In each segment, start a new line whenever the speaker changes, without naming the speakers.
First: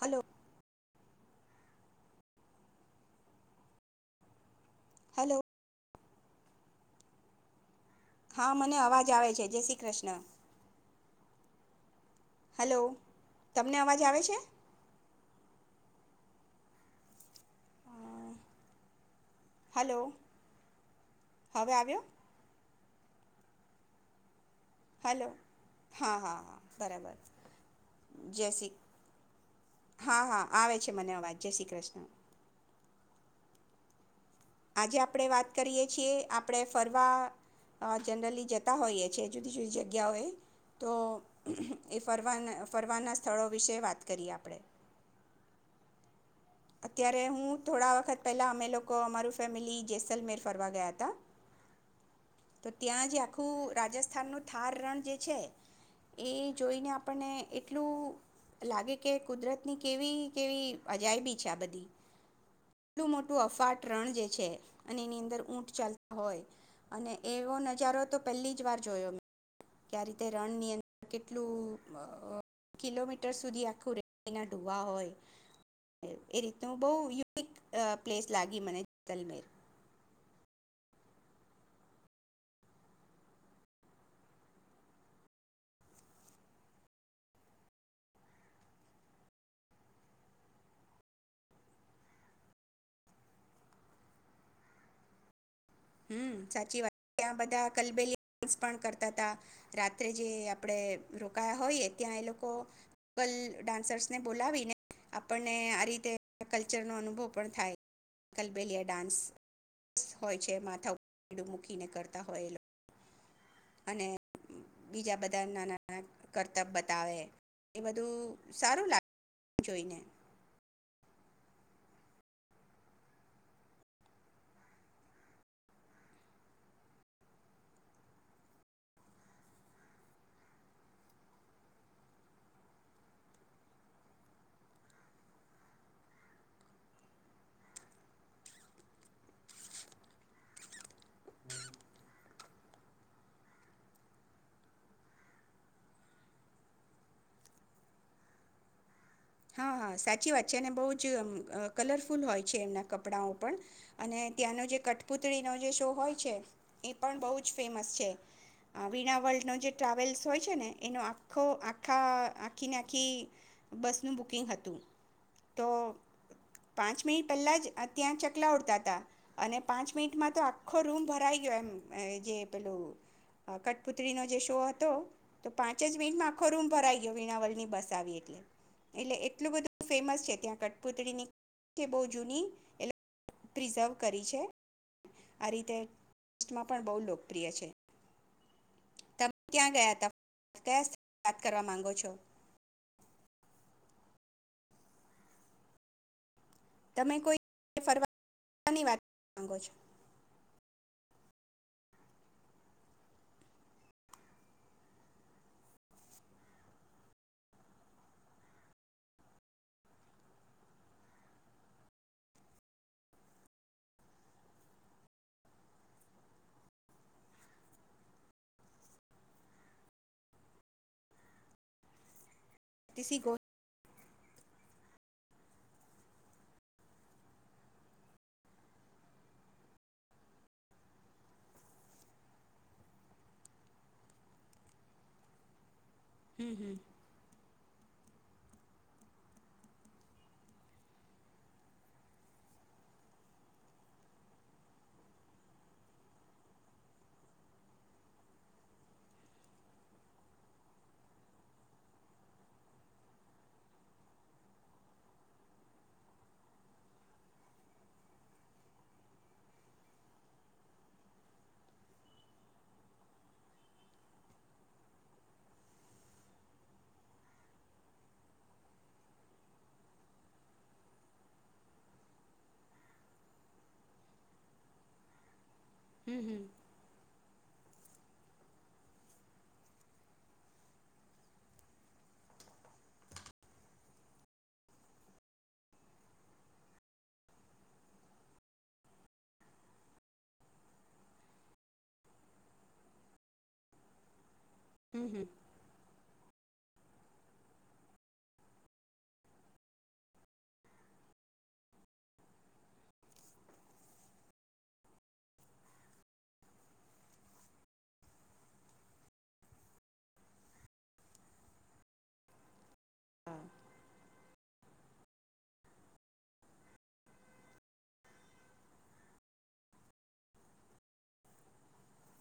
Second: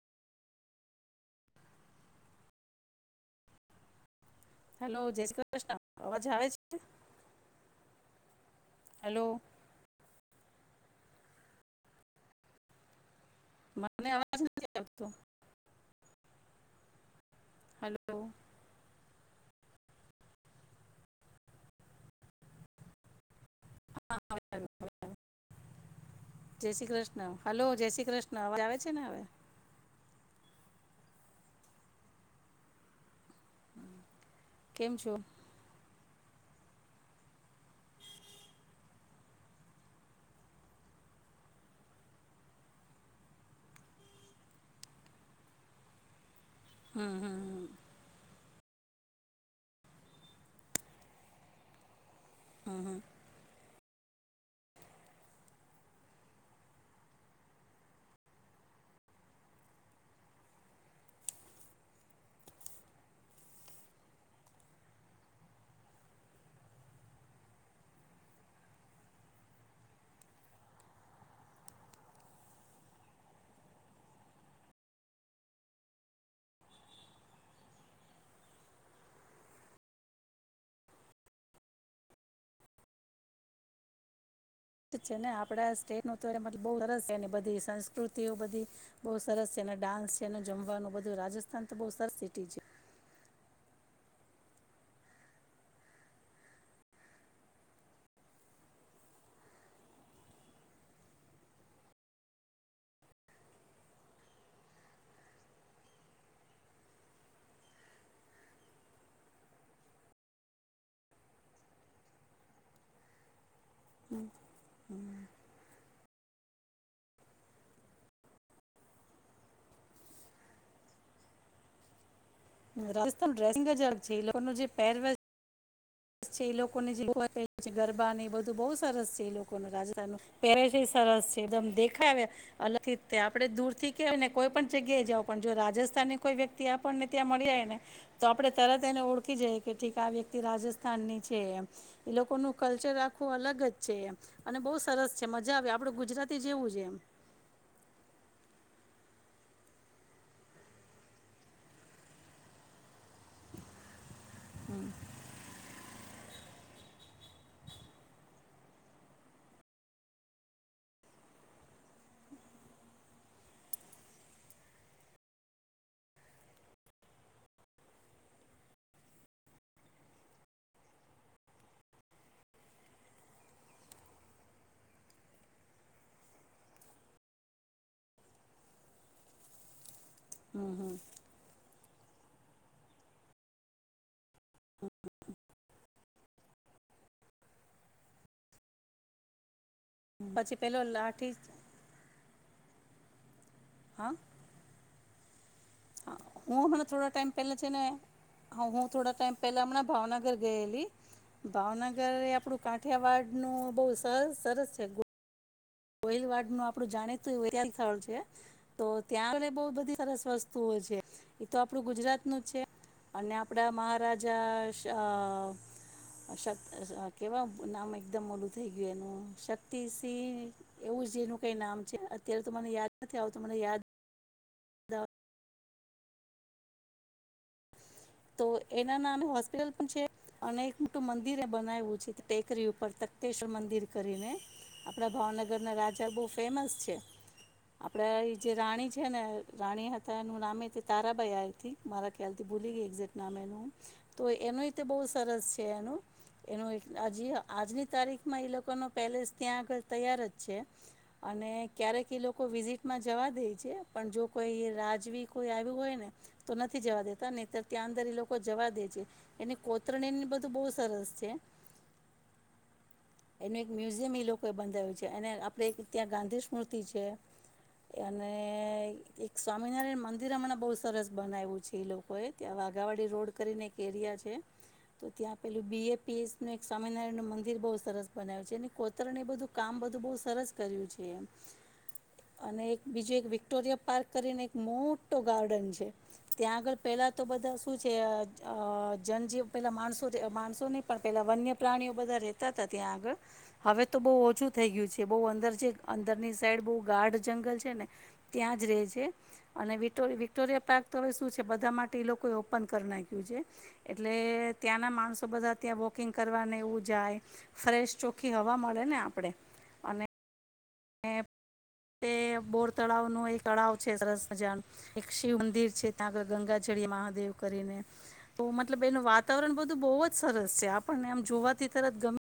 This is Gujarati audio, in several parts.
હલો.
હલો. જય શ્રી કૃષ્ણ. અવાજ આવે છે?
હા, મને અવાજ
હેલો
આવે છે. જય સી કૃષ્ણ. હેલો.
મને અવાજ [unintelligible] હલો.
હલો, હવે આવ્યો?
હા, આવે, આવે, આવે, આવે.
હલો. હા હા હા
જય શ્રી
બરાબર
કૃષ્ણ. હાલો, જય શ્રી કૃષ્ણ.
જય
અવાજ
શ્રી
આવે છે ને હવે?
હા હા આવે છે મને અવાજ. જય શી કૃષ્ણ.
[inaudible]
આજે
છો
આપણે વાત કરીએ છીએ, આપણે ફરવા અહ જનરલી જતા હોઈએ છીએ જુદી-જુદી જગ્યાઓએ, તો એ ફરવાના ફરવાના સ્થળો વિશે વાત કરીએ આપણે.
હમ
અત્યારે
હમ
હું
હમ,
થોડા વખત પેલા અમે લોકો, અમારુ ફેમિલી જેસલમેર ફરવા ગયાતા. તો
હમ હમ
ત્યાં જે આખું રાજસ્થાનનું થાર રણ જે છે, એ જોઈને આપણને એટલું લાગે કે કુદરતની કેવી કેવી અજાયબી આ બધી, કેટલું મોટું અફાટ રણ જે છે અને એની અંદર ઊંટ ચાલતા હોય અને એવો નજારો તો પહેલી જ વાર જોયો મે, કે આ રીતે રણ ની અંદર કેટલું કિલોમીટર સુધી આખું રેતીના કુવા હોય એ રીતનું બોવ યુનિક પ્લેસ લાગી મને જ તલમેર
તો છે ને આપણા સ્ટેટનું તો મતલબ બોવ સરસ છે, એની બધી સંસ્કૃતિઓ બધી બોવ સરસ છે, એને ડાન્સ છેને, એનું જમવાનું બધું રાજસ્થાન તો બોવ સરસ સિટી છે.
હમ્મ સાચી વાત. ત્યાં બધા કલબેલિયા ડાંસ પણ કરતા હતા. રાત્રે જે આપડે રોકાયા હોઈએ, ત્યાં એ લોકોલ ડાન્સર્સ ને બોલાવીને આપણને આ રીતે કલ્ચર નો અનુભવ પણ થાય, કલબેલિયા ડાન્સ હોય છે માર [unintelligible] મૂકીને કરતા હોય એ લોક અને
હમ, હમ.
બીજા બધા નાના નાના કરતબ્ય બતાવે, એ બધું સારું લાગે જોઈને.
રાજસ્થાન ડ્રેસિંગ જ અલગ છે. એ લોકોનું જે પેરવેલ છે એ લોકોને જે લોકલ ગરબા એ બધું બોવ સરસ છે એ લોકોનું રાજસ્થાનનું, પેરે છે એ સરસ છે એકદમ દેખાઈ આવે અલગથીતે, આપડે દૂર થી કેવાય ને કોઈ પણ જગ્યાએ જાવ, પણ જો રાજસ્થાનની કોઈ વ્યક્તિ આપણને ત્યાં મળી જાય ને, તો આપડે તરત એને ઓળખી જઈ કે ઠીક આ વ્યક્તિ રાજસ્થાન રાજસ્થાનની છે એમ, એ લોકોનું કલ્ચર રાખવું અલગ જ છે એમ અને બોવ સરસ છે, મજા આવે આપડે ગુજરાતી કલ્ચર જેવું જ છે એમ.
હા, હા સાચી વાત છે અને બોવ જ કલરફુલ હોય છે, એમના કપડાંઓ પણ અને ત્યાંનો જે કઠપુતળીનો જે શો હોય છે, એ પણ બોવ જ ફેમસ છે. વીણા વર્લ્ડનો જે ટ્રાવેલ્સ હોય છે ને, એનો આખો આખા આખીને આખી બસ ન બુકિંગ હતુ, તો પાંચ મિનિટ પહેલાં જ ત્યાં ચકલા ઉડતા હતા અને પાંચ મિનિટમાં તો આખો રૂમ ભરાઈ ગયો એમ જે પેલું કટપુત્રીનો જે શો હતો, તો પાંચ જ મિનિટમાં આખો રૂમ ભરાઈ ગયો વીણાવલની બસ આવી એટલે એટલે એટલું બધું ફેમસ છે, ત્યાં કઠપુતળીની કે બો જૂની એલ પ્રિઝર્વ કરી છે, આ રીતે સ્ટેટમાં પણ બો લોકપ્રિય છે. તમે ક્યાં ગયા?
પછી પેલો
કયા સ્થળ
લાઠી
વાત કરવા માંગો છો
હા. હું હમણા થોડા
તમે
ટાઈમ
કોઈ
પહેલા છે ને હા
ફરવાની
હું
વાત
થોડા
કરવા
ટાઈમ
માંગો
પેલા
છો
હમણાં ભાવનગર ગયેલી ભાવનગર આપડું કાંઠિયાવાડ નું બહ સર સરસ છે. કોહલવાડ ન આપડું જાણીું વ સ્થળ છે તો ત્યાં આગ બહ બધી સરસ વસ્તુઓ છે એતો આપણું ગુજરાત નું છે અને આપડા મહારાજા કેવા નામ એકદમ ઓલું થઈ ગયું એનું શક્તિસિંહ એવું જ એનું કઈ નામ છે. અત્યારે તો મને યાદ
તીસી
નથી
ગો
આવતું મને યાદ તો એના નામે હોસ્પિટલ પણ છે અને એક મોટું મંદિર એ બનાવું છે ટેકરી ઉપર તખતેશ્વર મંદિર કરીને આપડા ભાવનગર ના રાજ બો
હમ
ફેમસ
હમ
છે. આપડે એ જે રાણી છે ને રાણી હતા, એનું નામ તારાભાઈ આવીથી મારા ખ્યાલ થી ભૂલી ગઈ એેક તો એનુંી બહુ સરસ છે એનું એનું હ આજની તારીખમાં એ લોકો ન પેલેસ ત્યાં આગળ તૈયાર જ છે, અને ક્યારેક એ લોકો વિઝિટમાં જવા દે છે પણ જો કોઈ રાજવી કોઈ આવ્યું હોય ને તો નથી જવા દેતા નેત ત્યાં અંદર એ લોકો જવા દે છે એની કોતરણી બધું બહુ સરસ છે. એનું એક મ્યુઝિયમ એ લોકો એ બંધાવ્યું છે અને આપડે ત્યાં ગાંધી સ્મૂર્તિ છે અને એક સ્વામિનારાયણ મંદિર હમણાં બહુ સરસ બનાવ્યું છે એ લોકોએ. ત્યાં વાઘાવાડી રોડ કરીને એક એરિયા છે તો ત્યાં પેલું બી એ પી
હમ
એસ
હમ
એક સ્વામીના બ સરસ બના્યું છે કોતર એ બધું કામ બધું બ સરસ કર્યું છે એ, અને એક બીજું એક વિક્ટોરિયા પાર્ક કરીને એક મોટો ગાર્ડન છે, ત્યાં આગળ પેલા બધા શું છે જનજીવ પેલા માણસો માણસો નહી પણ પેલા વન્ય પ્રાણીઓ બધા રેતા હતા ત્યાં આગળ, હવે તો બહ ઓછું થઈ ગયું છે
હમ
બહુ
હમ
અંદર છે અંદરની સાઈ બ ગાઢ જંગલ છે ને, ત્યાં જ ર રહે છે, અને વર વિક્ટોરિયા પાર્ક તો હવે શું છે બધા માટે લોકોએ ઓપન કરી નાખ્યું છે, એટલે ત્યાંના માણસો બધા ત્યાં વોકિંગ કરવાને એવું જાય, ફ્રેશ ચોખ્ખી હવા મળે ને આપણેે, અને એ બોર તળાવ ન
હા
એક તળાવ છે સરસ મજા, એક શિવ મંદિર છે ત્યાં આગળ ગંગાજળ મહાદેવ કરીને, તો મતલબ એનું વાતાવરણ બધું બહુ જ સરસ છે આપણને આમ જોવાથી તરત ગમે.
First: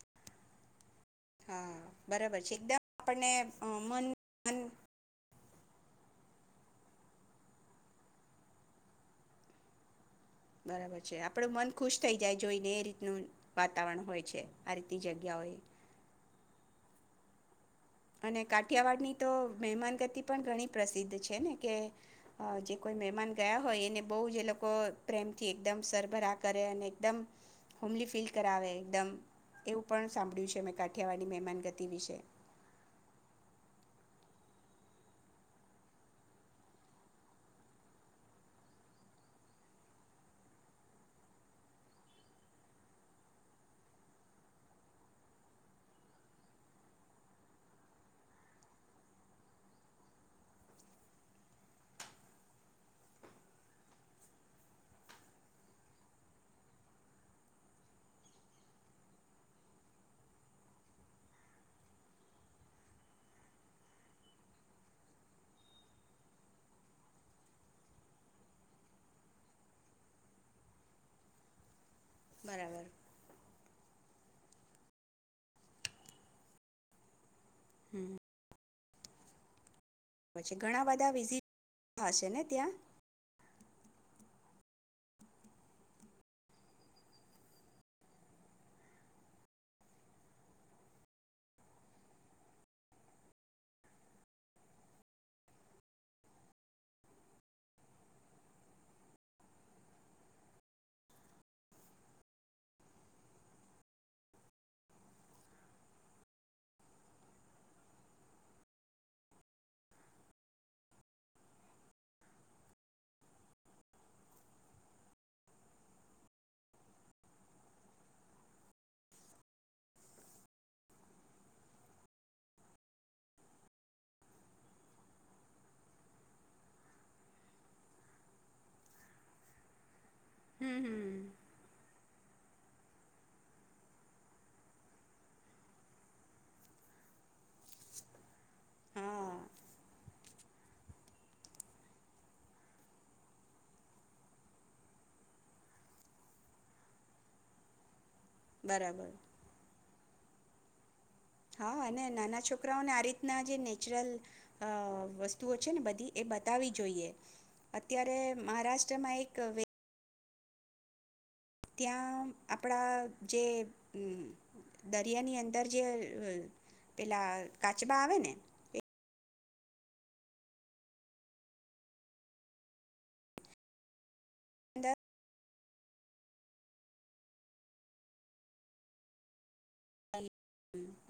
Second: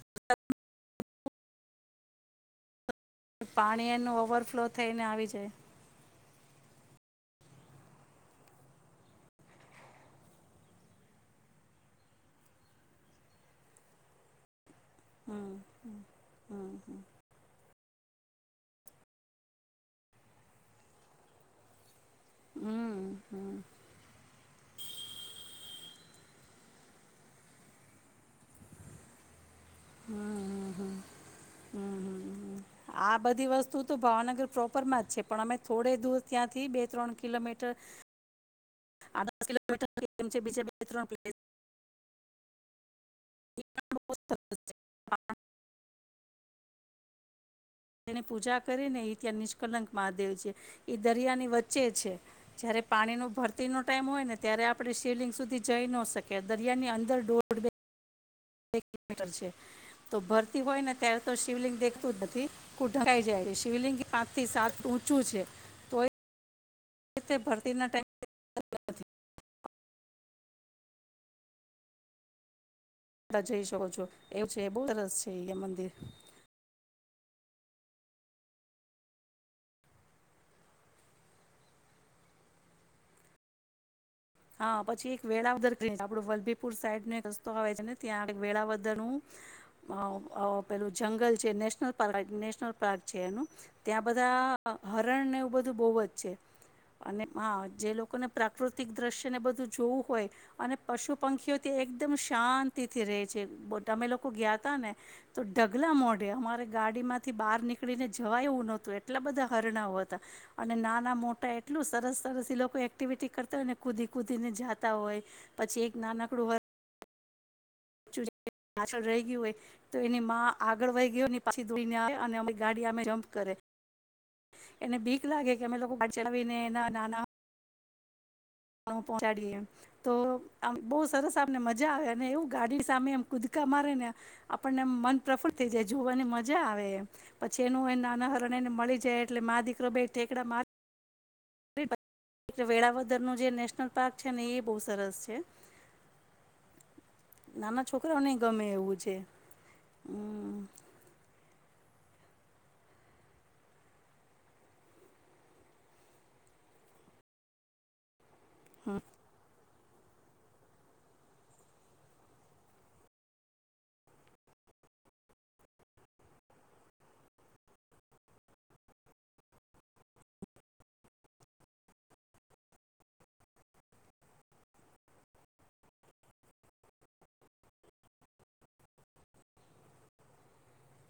[unintelligible]
હા બરાબર છે એકદમ. આપણને અ મન
પાણીનું
મન
ઓવરફ્લો થઈને આવી જાય.
બરાબર છે આપડું મન ખુશ થઈ જાય જોઈને એ રીતનું વાતાવરણ હોય છે. આ રીતી જગ્યા
હમ
હોય.
હમ
અને કાઠિયાવાડ ની તો મહેમાન ગતિ પણ ઘણી પ્રસિદ્ધ છે ને કે જે કોઈ
હમ
મહેમાન
હમ
ગયા હોય એને બહ જે લોકો પ્રેમથી એકમ સરભરા કરે અને એકદમ, હોમલી ફીલ કરાવે એકદમ એવું પણ સાંભળ્યું છે મેં કાઠિયાવાની મહેમાનગતિ વિશે.
હમ આ બધી વસ્તુ તો ભાવનગર પ્રોપરમાં જ છે પણ અમે થોડે દૂર ત્યાંથી બે ત્રણ કિલોમીટર, [unintelligible] આધ કિલોમીટર એ છે બીજ બે ત્રણ પ. [unintelligible] તેની પૂજા કરીને એ ત્યાં નિષ્કલંક મહાદેવ છે, એ દરિયાની વચ્ચે છે, જય્યારે પાણીનો ભરતીનો ટાઈમ હોય ને ત્યારે આપણે શિવલિંગ સુધી જઈ ન શકીએ દરિયાની અંદર દુબે. છે, તો ભરતી હોય ને ત્યારે તો શિવલિંગ દેખતું જ નથી ઢંકાઈ જાય છે, શિવલિંગ પાંચ થી સાત ઊંચું છે, તો ભરતી ના ટમ
બરાબર.
ટાઈમ જઈ શકો છો એવું છે બહુ સરસ છે અહયા મંદિર.
હમ્મ. પછી ઘણા બધા વિઝિટ હશે ને ત્યાં.
હા પછી આપડ વેળા વલ્લભીપુર સાઈડને રસ્તો આવે છેને ત્યાં વેળાવદર નું પેલું જંગલ છે, નેશનલ પ્ક નેશનલ પાર્ક છે એનું ત્યાં બધા હરણને એવું બધું બોવ જ છે અને હા જે લોકોને પ્રાકૃતિક દ્રશ્ ને બધું જોવું હોય અને પશુ પંખીઓ એકદમ શાંતિથી રહે છે, અમે લોકો ગયા ત ને તો ઢગલા મોઢે અમારે ગાડી માંથી બહાર નીકળીને જવાય એવું નહતું એટલા બધા હરણા હતા અને નાના મોટા એટલું સરસ-સરસ એ લોકો એક્ટિવિટી કરતા હોય ને. કૂદી કૂદીને જાતા હોય પછી એક નાનકડું [unintelligible] પાછળ રહી ગય હોય તો એની માં આગળ વહી ગય પાછી દોને આવે અને અરી ગાડી જમપ કરે એને ભીક લાગે કે અમે લોકો ચલાને એના નાના. પહંચાડીએ. તો આ
હમ
બહુ
હમ
સરસ આપને મજા મજા આવે અને એવું ગાડી સામે એ કુદકા મારે ને આપણને મન પ્રફુલ્લ થઈ જાય જોવાની મજા આવે, એમ પછી એનું એ નાના હરણે એને મળી જાય
હા
એટલે મા દીકરો ભાઈ ઠટેકડા મારે. વેળાવદર નું જે નેશનલ પાર્ક છે ને એ બહ સરસ છે. નાના છોક. છોકરો નહી ગમે એવું
બરાબર
છે. હમ
હા અને નાના છોકરાઓને આ રીતના જે નેચરલ અ વસ્તુઓ છે ને બધી એ બતાવી જોઈએ અત્યારે. મહારાષ્ટ્રમાં એક વ ત્યાં આપણા જે દરિયાની અંદર જે પેલા કાચબા આવે ને અંદર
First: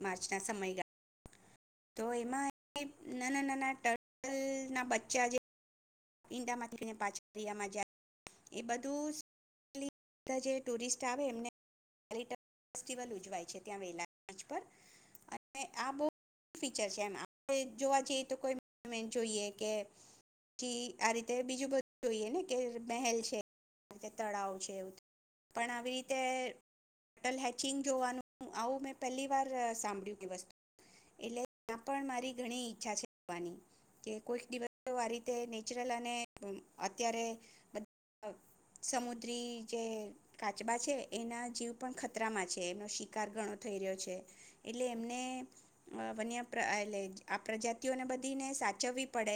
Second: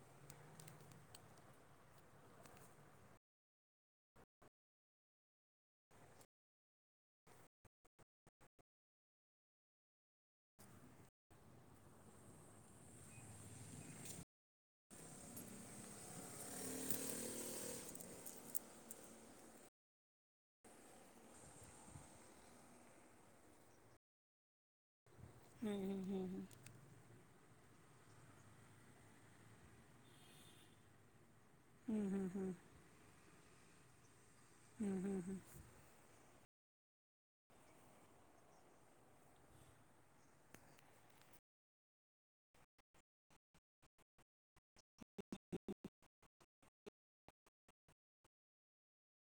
માર્ચના સમયગા તો એમાં નાના નાના ટટલના બચ્ચા જે માં પાછરિયામાં જાય એ બધું ટુરિસ્ટ આવે એલ ઉજવાય છે ત્યાં વેલાચ અને આ બ ફીચર છે એ આપણે જોવા જઈએ તો કોઈ મોન્યુમેન્ટ જોઈએ કે જી આ રીતે બીજું બધું જોઈએ ને કે મહેલ છેી તળાવ છે એવું પણ આવી રીતેટલ હ વા આવું મે પલી વાર સાંભ્યુ ત્યાં પણ મારી ઘણી ઈચ્છા છે જવાની. [inaudible] કોઈ દિવસ વારી નેચરલ અને અમ્મ અત્યારે સમુદ્રી જે કાચબા છે. એના જીવ પણ ખતરામાં છે. એમનો શિકાર ઘણો થઈ રહ્યો છે. એટલે એમને અ વન્ય પ્રા એટલે આ પ્રજાતિઓને બધીને સાચવવી પડે.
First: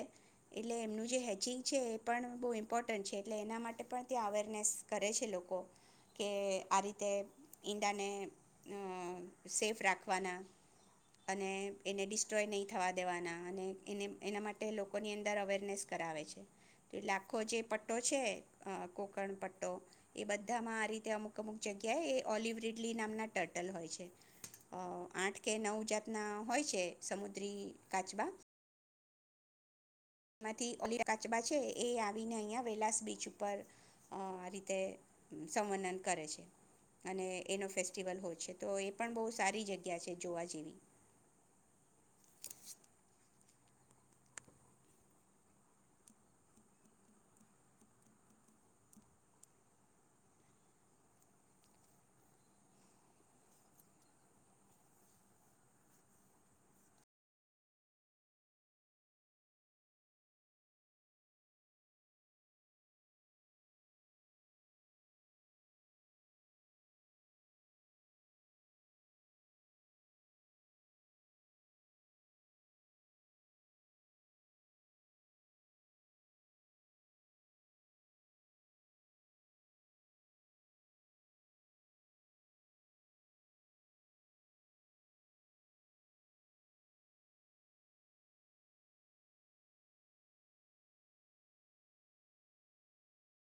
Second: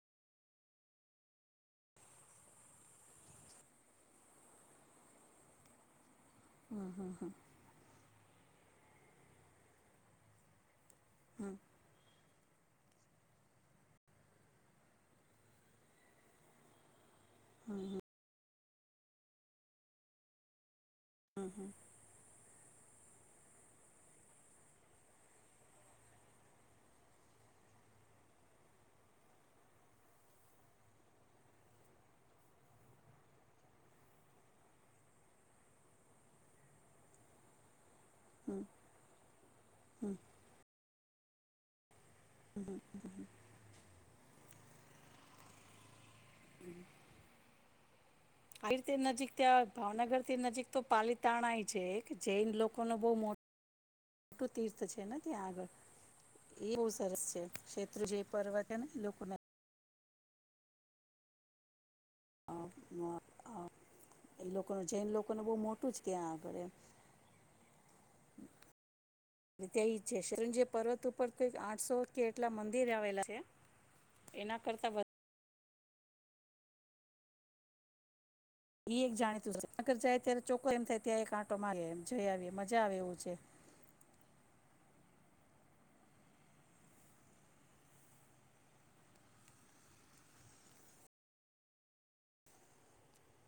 એટલે એમનું જે હેચિંગ છે. એ પણ બહુ ઇમ્પોર્ટન્ટ છે એટલે એના માટે પણ ત્યાં અવેરનેસ કરે છે લોકો. કે આ રીતે ઈંડાને અ સેફ રાખવાના. અને એને ડિસ્ટ્રોય ન‌ઈ થવા દેવાના અને એને એના માટે લોકો અવેરનેસ કરાવે છે તો એટલે ખોજે પટ્ટો છે. અ કોકણ પટ્ટો એ બધામાં આ રીતે તે અમુક અમુક જગ્યાએ એ ઓલિવરી લી નામના ટટલ હોય છે. આઠ કે નવ જાતના હોય છે સમુદ્રી કાચબા. એમાંથી [unintelligible] કાચબા છે એ આવીને અહિયાં વેલાસ બીચ ઉપર અ રીતે સંવર્ણન કરે છે. અને એનો ફેસ [unintelligible] હોય છે તો એ પણ બહ સારી જગ્યા છે જોવા જેવી.
[inaudible] આવી રીતે નજીક ત્યાં ભાવનગર નજીક તો પાલીતાણા એ છે. એક જૈન લોકો ન બો મોટું તીર્થ છે ને ત્યાં આગળ એ બહુ સરસ છે શેત્રુંજય પર્વત છે ને લોકોને [unintelligible] અ એ લોકો ન જૈન લોકોનું બઉ મોટું જ આગળ ત્યાંઈ આગળ એમ જયસંજય પર્વત ઉપર કંઈક આઠસો કે એટલા મંદિર આવેલા છે. એના કરતા વ ઈ એક જાણીતું [unintelligible] જાય ત્યારે ચોખ્ખો એમ થાય ત્યાં એક આંટો મારી આવી જઈ આવી મજા આવે એવું છે.